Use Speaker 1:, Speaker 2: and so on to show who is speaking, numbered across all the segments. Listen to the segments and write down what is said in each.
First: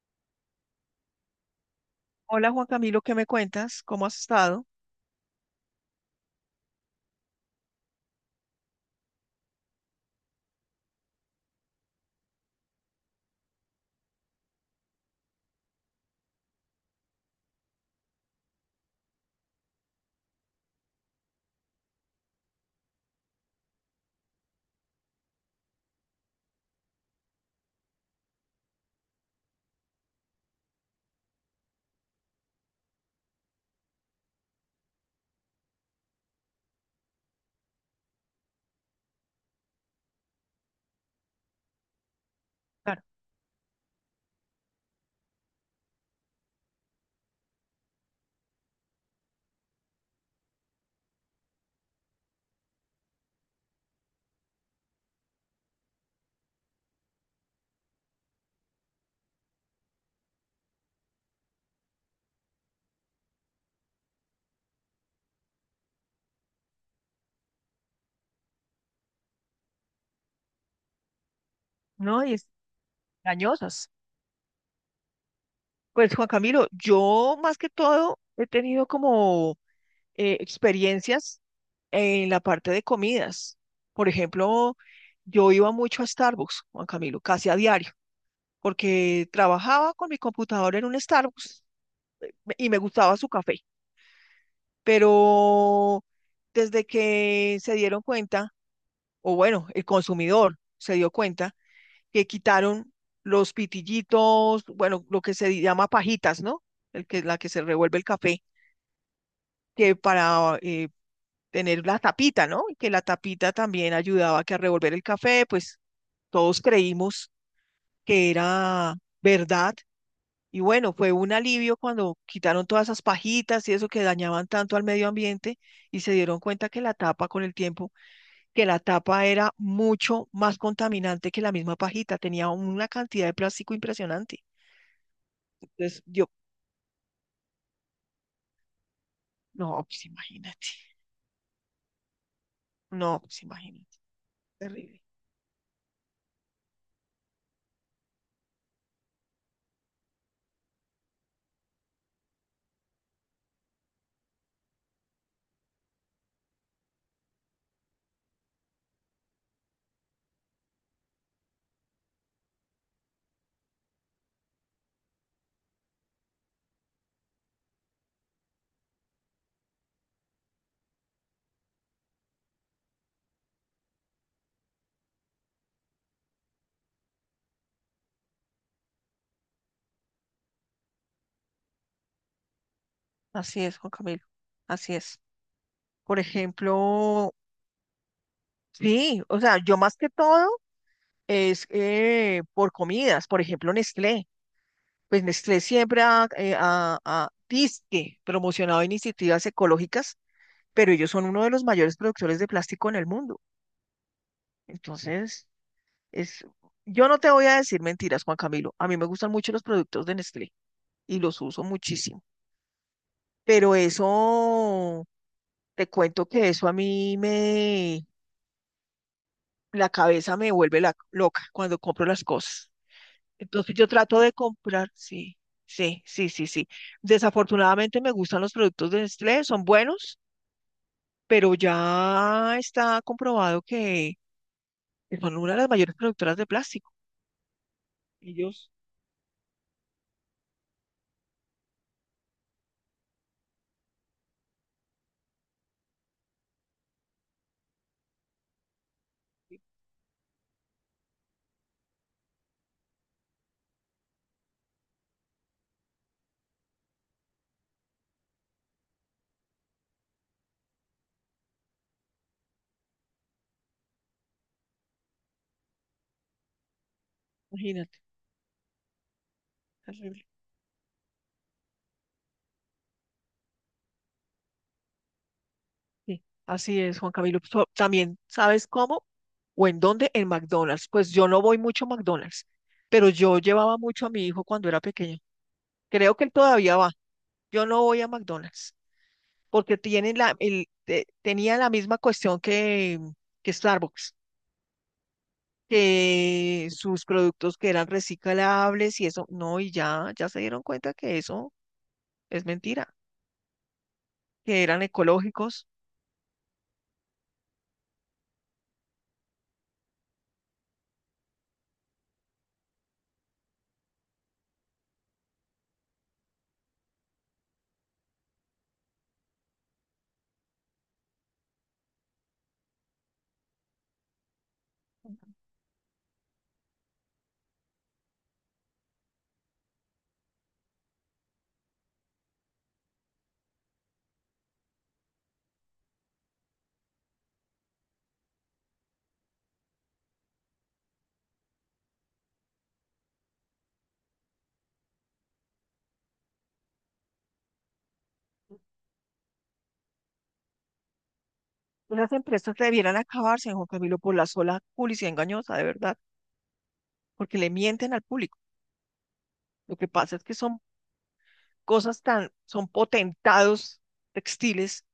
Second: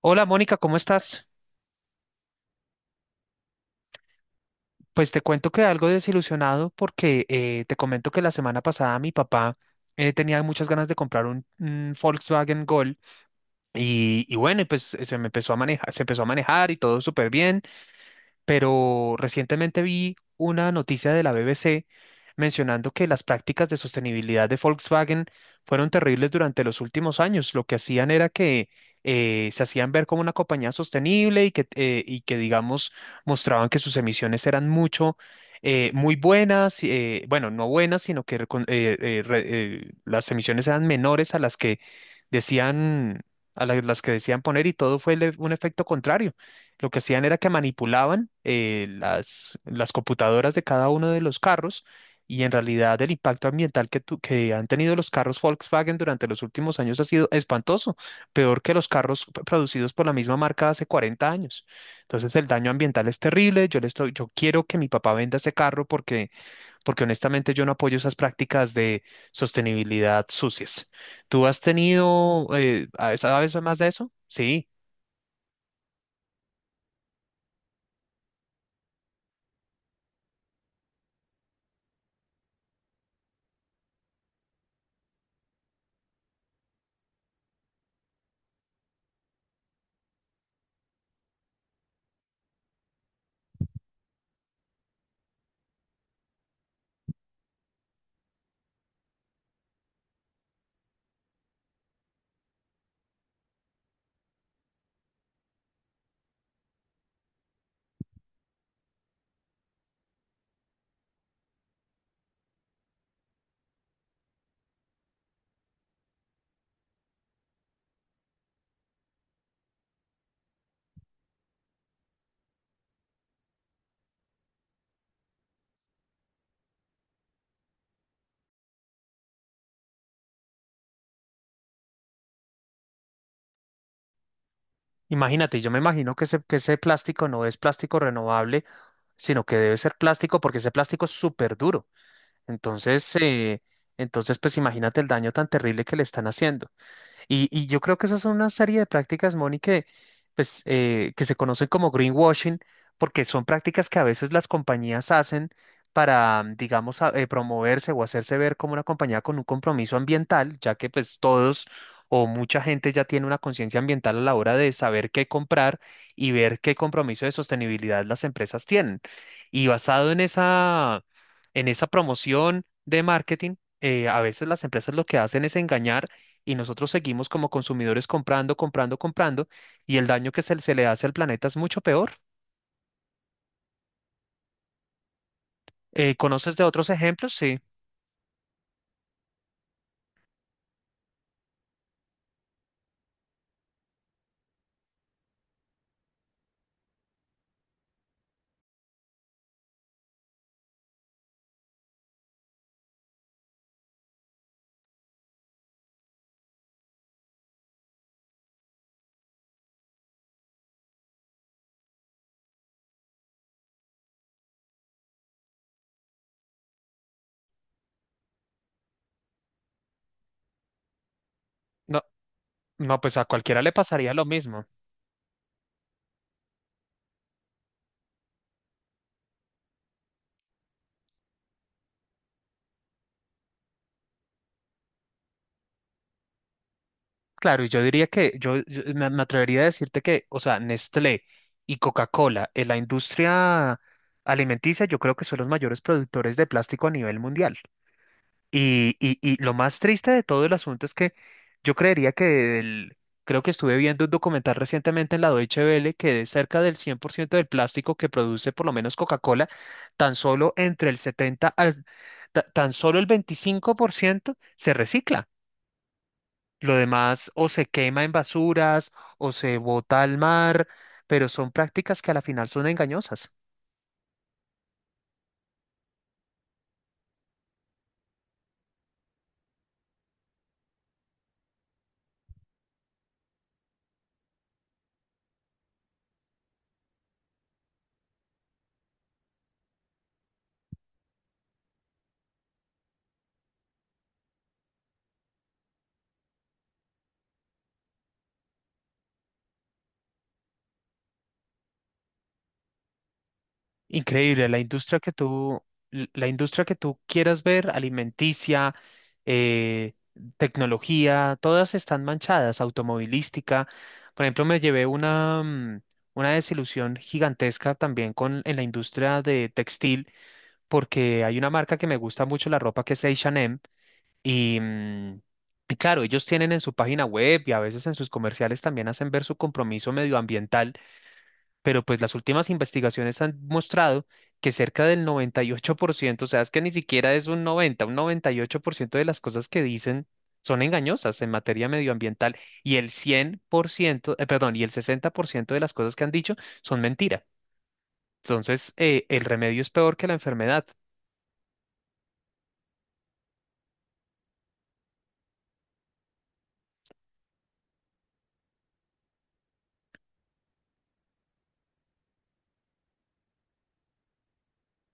Speaker 1: Hola Mónica, ¿cómo estás?
Speaker 2: Hola Juan Camilo, ¿qué me cuentas? ¿Cómo has estado?
Speaker 1: Pues te cuento que algo desilusionado porque te comento que la semana pasada mi papá tenía muchas ganas de comprar un Volkswagen Gol y bueno, y pues se empezó a manejar y todo súper bien. Pero recientemente vi una noticia de la BBC mencionando que las prácticas de sostenibilidad de Volkswagen fueron terribles durante los últimos años. Lo que hacían era que se hacían ver como una compañía sostenible y que y que digamos, mostraban que sus emisiones eran muy buenas, bueno, no buenas, sino que las emisiones eran menores a las que
Speaker 2: Claro,
Speaker 1: decían, las que decían poner y todo fue un efecto contrario. Lo que hacían era que manipulaban las computadoras de cada uno de los carros y en realidad el impacto ambiental que han tenido los carros Volkswagen durante los últimos años ha sido espantoso, peor que los carros producidos por la misma marca hace 40 años. Entonces el daño ambiental es terrible. Yo quiero que mi papá venda ese carro porque, porque honestamente yo no apoyo esas prácticas de sostenibilidad sucias. ¿Tú has
Speaker 2: no, y
Speaker 1: tenido,
Speaker 2: es
Speaker 1: eh, sabes más de
Speaker 2: engañosas.
Speaker 1: eso? Sí.
Speaker 2: Pues Juan Camilo, yo más que todo he tenido como experiencias en la parte de comidas. Por ejemplo, yo iba mucho a Starbucks, Juan Camilo, casi a diario, porque trabajaba con mi computadora en un Starbucks y me gustaba su café. Pero desde que se dieron cuenta, o bueno, el consumidor se dio cuenta, que quitaron los pitillitos, bueno, lo que se llama pajitas, ¿no? El que, la que se revuelve el café, que para tener la tapita, ¿no? Y que la tapita también ayudaba a que a revolver el café, pues todos creímos que era verdad. Y bueno, fue un alivio cuando quitaron todas esas pajitas y eso que dañaban tanto al medio ambiente y se dieron cuenta que la tapa con el tiempo, que la tapa era mucho más contaminante que la misma pajita, tenía una cantidad de plástico impresionante.
Speaker 1: Imagínate, yo me
Speaker 2: Entonces,
Speaker 1: imagino
Speaker 2: yo,
Speaker 1: que ese plástico no es plástico renovable, sino que debe
Speaker 2: no,
Speaker 1: ser
Speaker 2: pues
Speaker 1: plástico porque
Speaker 2: imagínate,
Speaker 1: ese plástico es súper duro. Entonces,
Speaker 2: no, pues
Speaker 1: eh,
Speaker 2: imagínate,
Speaker 1: entonces, pues imagínate
Speaker 2: terrible.
Speaker 1: el daño tan terrible que le están haciendo. Y yo creo que esas son una serie de prácticas, Moni, pues, que se conocen como greenwashing, porque son prácticas que a veces las compañías hacen para, digamos, promoverse o hacerse ver como una compañía con un compromiso ambiental, ya que pues todos o mucha gente ya tiene una conciencia ambiental a la hora de saber qué comprar y ver qué compromiso de sostenibilidad las empresas tienen. Y basado en esa, en esa promoción de marketing, a veces las empresas lo que hacen es engañar y nosotros seguimos como consumidores comprando, comprando, comprando y el daño se le hace al planeta es mucho peor.
Speaker 2: Así es, Juan Camilo, así es. Por
Speaker 1: ¿Conoces de otros
Speaker 2: ejemplo,
Speaker 1: ejemplos? Sí.
Speaker 2: sí, o sea, yo más que todo es por comidas, por ejemplo, Nestlé. Pues Nestlé siempre ha, ha dizque promocionado iniciativas ecológicas, pero ellos son uno de los mayores productores de plástico en el mundo. Entonces, es, yo no te voy a decir mentiras, Juan Camilo. A mí me gustan mucho los productos de Nestlé y los uso muchísimo. Pero eso, te cuento que eso a mí me, la cabeza me vuelve loca cuando
Speaker 1: No,
Speaker 2: compro las cosas.
Speaker 1: no, pues a cualquiera le
Speaker 2: Entonces yo
Speaker 1: pasaría
Speaker 2: trato
Speaker 1: lo
Speaker 2: de
Speaker 1: mismo.
Speaker 2: comprar, sí, sí, sí, sí, sí. Desafortunadamente me gustan los productos de Nestlé, son buenos, pero ya está comprobado que son una de las mayores productoras de plástico.
Speaker 1: Claro, y yo diría que yo,
Speaker 2: Ellos,
Speaker 1: yo me, me atrevería a decirte que, o sea, Nestlé y Coca-Cola en la industria alimenticia, yo creo que son los mayores productores de plástico a nivel mundial. Y lo más triste de todo el asunto es que yo creería que creo que estuve viendo un documental recientemente en la Deutsche Welle que de cerca del 100% del plástico que produce por lo menos Coca-Cola, tan solo entre el 70 al, ta- tan solo el 25% se recicla. Lo demás o se
Speaker 2: imagínate,
Speaker 1: quema en basuras o se bota al
Speaker 2: terrible.
Speaker 1: mar, pero son prácticas que a la final son engañosas.
Speaker 2: Sí, así es, Juan Camilo. También, ¿sabes cómo? ¿O en dónde? En McDonald's. Pues yo no voy mucho a McDonald's, pero yo llevaba mucho a mi hijo cuando era pequeño. Creo que él todavía va. Yo no voy a McDonald's porque tiene la, el, tenía la misma cuestión que Starbucks, que sus productos que eran reciclables y eso. No, y ya, ya se dieron cuenta que eso es mentira,
Speaker 1: Increíble,
Speaker 2: que eran ecológicos.
Speaker 1: la industria que tú quieras ver, alimenticia, eh, tecnología, todas están manchadas, automovilística. Por ejemplo, me llevé una desilusión gigantesca también en la industria de textil, porque hay una marca que me gusta mucho la ropa que es H&M y y claro, ellos tienen en su página web y a veces en sus comerciales también hacen ver su compromiso medioambiental pero pues las últimas investigaciones han mostrado que cerca del 98%, o sea, es que ni siquiera es un 98% de las cosas que dicen son engañosas en materia medioambiental y el 100%, perdón, y el 60% de las cosas que han dicho son mentira. Entonces, el remedio es peor que la enfermedad.
Speaker 2: Esas empresas debieran acabarse, Juan Camilo, por la sola publicidad engañosa, de verdad. Porque le mienten al público. Lo que pasa es que son cosas tan, son potentados textiles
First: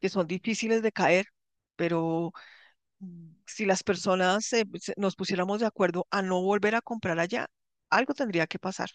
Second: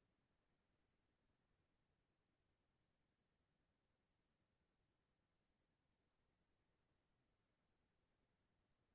Speaker 2: que son difíciles de caer, pero si las personas nos pusiéramos de acuerdo a no volver a comprar allá, algo tendría que pasar,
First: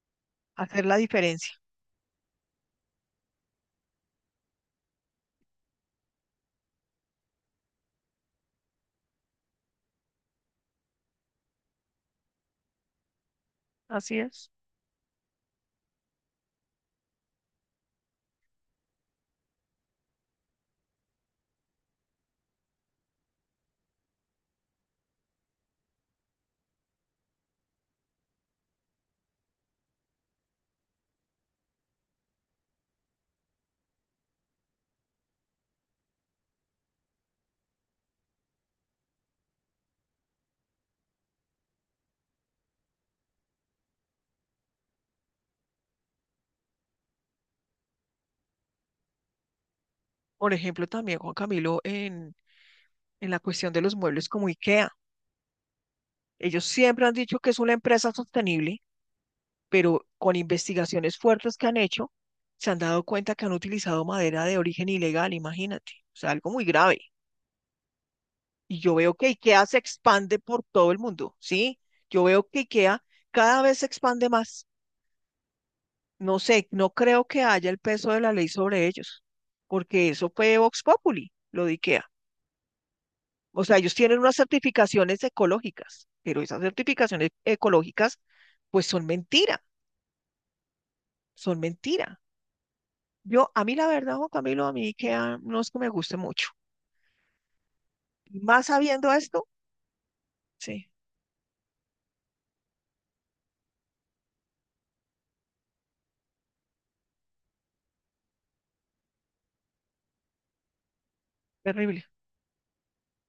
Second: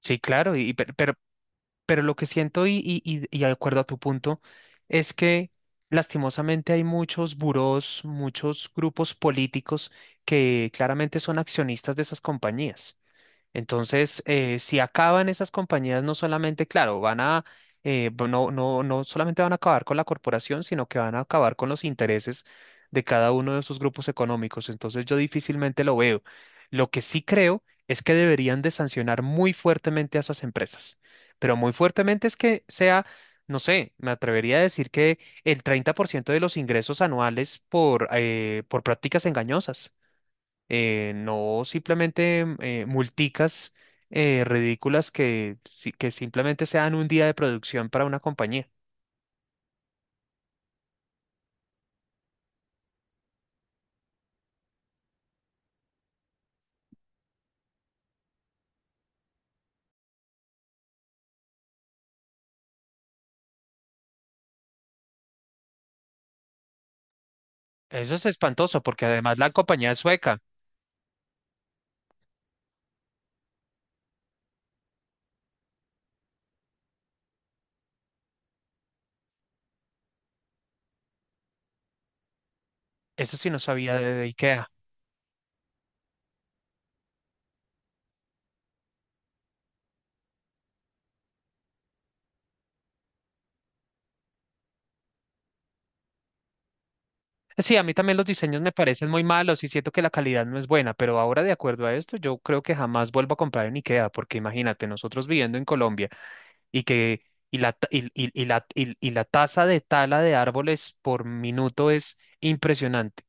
Speaker 1: Sí, claro,
Speaker 2: hacer la
Speaker 1: pero,
Speaker 2: diferencia.
Speaker 1: Pero lo que siento y de acuerdo a tu punto es que lastimosamente hay muchos burós, muchos grupos políticos que claramente son accionistas de esas compañías.
Speaker 2: Así
Speaker 1: Entonces,
Speaker 2: es.
Speaker 1: si acaban esas compañías, no solamente, claro, van a, bu- no, no, no solamente van a acabar con la corporación, sino que van a acabar con los intereses de cada uno de sus grupos económicos. Entonces, yo difícilmente lo veo. Lo que sí creo es que deberían de sancionar muy fuertemente a esas empresas, pero muy fuertemente es que sea, no sé, me atrevería a decir que el 30% de los ingresos anuales por prácticas engañosas no simplemente multicas ridículas que, que simplemente sean un día de producción para una compañía.
Speaker 2: Por ejemplo, también Juan Camilo en la cuestión de los muebles como IKEA. Ellos siempre han dicho que es una empresa sostenible pero con investigaciones fuertes que han hecho, se han dado cuenta que han utilizado madera de origen ilegal, imagínate, o sea, algo muy grave.
Speaker 1: Eso es
Speaker 2: Y
Speaker 1: espantoso
Speaker 2: yo
Speaker 1: porque
Speaker 2: veo que
Speaker 1: además la
Speaker 2: IKEA se
Speaker 1: compañía es
Speaker 2: expande
Speaker 1: sueca.
Speaker 2: por todo el mundo, ¿sí? Yo veo que IKEA cada vez se expande más. No sé, no creo que haya el peso de la ley sobre ellos, porque eso fue Vox Populi, lo de IKEA.
Speaker 1: Eso sí no
Speaker 2: O sea, ellos
Speaker 1: sabía
Speaker 2: tienen
Speaker 1: de
Speaker 2: unas
Speaker 1: IKEA.
Speaker 2: certificaciones ecológicas, pero esas certificaciones ecológicas, pues son mentira, son mentira. Yo, a mí la verdad, Juan Camilo, a mí IKEA no es que me guste mucho.
Speaker 1: Sí, a mí también los
Speaker 2: Y
Speaker 1: diseños
Speaker 2: más
Speaker 1: me parecen
Speaker 2: sabiendo
Speaker 1: muy
Speaker 2: esto,
Speaker 1: malos y siento que la calidad no es
Speaker 2: sí,
Speaker 1: buena, pero ahora de acuerdo a esto, yo creo que jamás vuelvo a comprar en IKEA porque imagínate, nosotros viviendo en Colombia y que y la, ta- y la tasa de tala de árboles por minuto
Speaker 2: terrible,
Speaker 1: es impresionante.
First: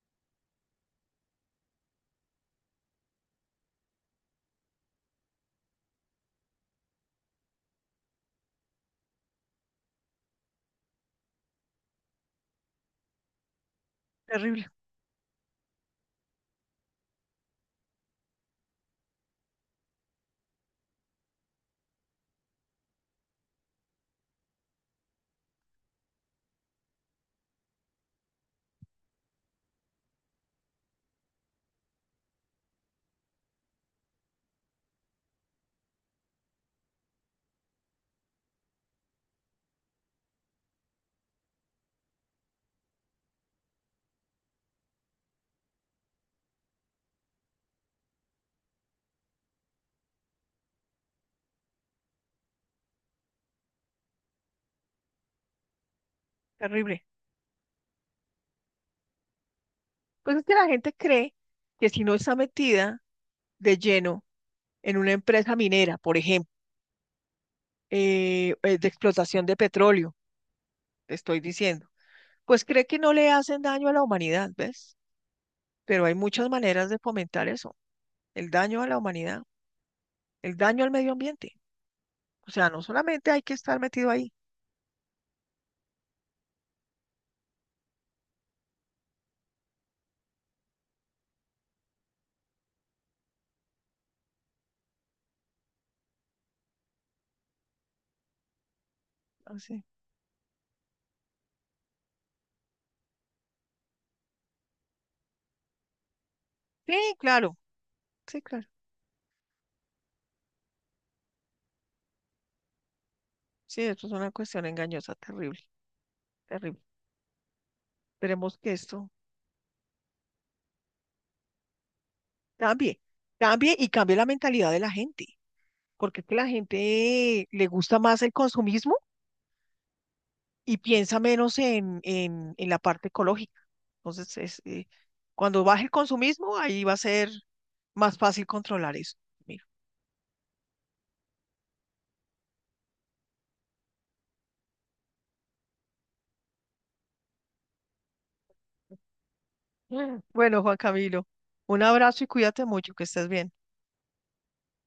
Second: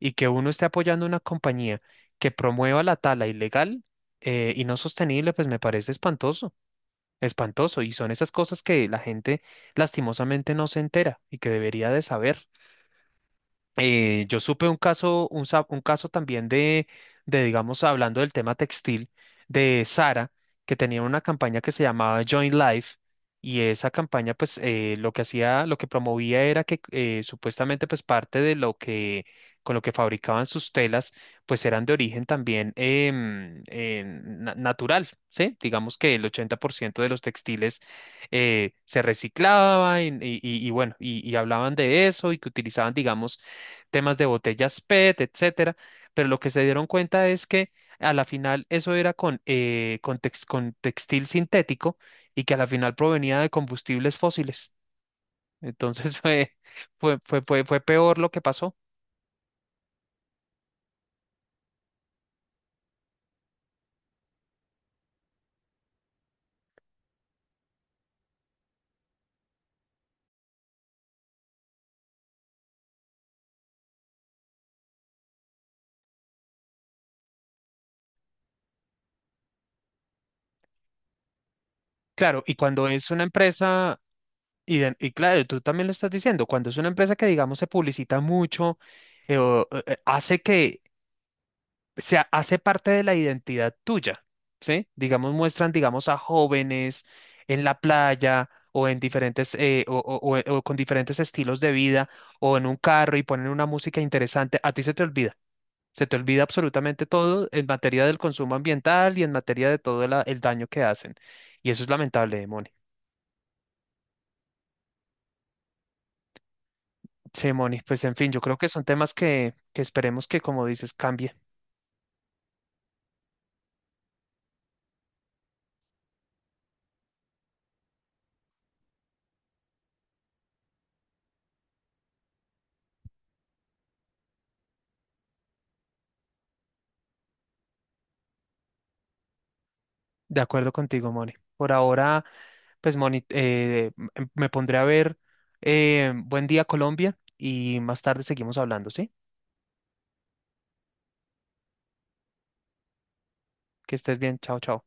Speaker 1: Y que uno esté apoyando una compañía que promueva la tala ilegal y no sostenible, pues me parece espantoso, espantoso. Y son esas cosas que la gente lastimosamente no se entera y que debería de saber. Yo
Speaker 2: terrible,
Speaker 1: supe un caso también de, digamos, hablando del tema textil, de Sara, que tenía una campaña que se llamaba Join Life, y esa campaña, pues, lo que hacía, lo que promovía era que supuestamente, pues, parte de lo que, con lo que fabricaban sus telas, pues, eran de origen también em, natural, ¿sí? Digamos que el 80% de los textiles se reciclaban y bueno, y hablaban de eso y que utilizaban, digamos, temas de botellas PET, etcétera, pero lo que se dieron cuenta es que a la final eso era con, con textil sintético y que a la final provenía de combustibles fósiles. Entonces
Speaker 2: terrible.
Speaker 1: fue peor lo que pasó.
Speaker 2: Pues es que la gente cree que si no está metida de lleno en una empresa minera, por ejemplo, de explotación de petróleo, te estoy diciendo, pues cree que no le hacen daño a la humanidad, ¿ves? Pero hay muchas maneras de fomentar eso, el daño a la humanidad, el daño al medio ambiente.
Speaker 1: Claro,
Speaker 2: O
Speaker 1: y
Speaker 2: sea, no
Speaker 1: cuando es una
Speaker 2: solamente hay que estar
Speaker 1: empresa,
Speaker 2: metido ahí.
Speaker 1: y claro, tú también lo estás diciendo, cuando es una empresa que digamos se publicita mucho, hace que hace parte de la identidad tuya, ¿sí? Digamos, muestran, digamos, a jóvenes en la playa o en diferentes,
Speaker 2: Así.
Speaker 1: o con diferentes estilos de vida o en un carro y ponen una música interesante, a ti se te olvida. Se te olvida
Speaker 2: Sí,
Speaker 1: absolutamente todo
Speaker 2: claro,
Speaker 1: en materia del
Speaker 2: sí,
Speaker 1: consumo
Speaker 2: claro.
Speaker 1: ambiental y en materia de todo el daño que hacen. Y eso es lamentable, Moni.
Speaker 2: Sí, esto es una cuestión engañosa, terrible, terrible.
Speaker 1: Sí, Moni, pues en fin, yo creo
Speaker 2: Esperemos
Speaker 1: que
Speaker 2: que
Speaker 1: son
Speaker 2: esto
Speaker 1: temas que esperemos que, como dices, cambie.
Speaker 2: cambie, cambie y cambie la mentalidad de la gente, porque es que la gente le gusta más el consumismo y piensa menos en la parte ecológica. Entonces, es, cuando baje el consumismo, ahí va a ser más fácil controlar eso. Mira.
Speaker 1: De acuerdo contigo, Moni. Por ahora, me pondré a ver Buen Día Colombia y más tarde seguimos hablando, ¿sí?
Speaker 2: Mm. Bueno, Juan Camilo, un abrazo y cuídate mucho, que estés bien.
Speaker 1: Que estés bien, chao, chao.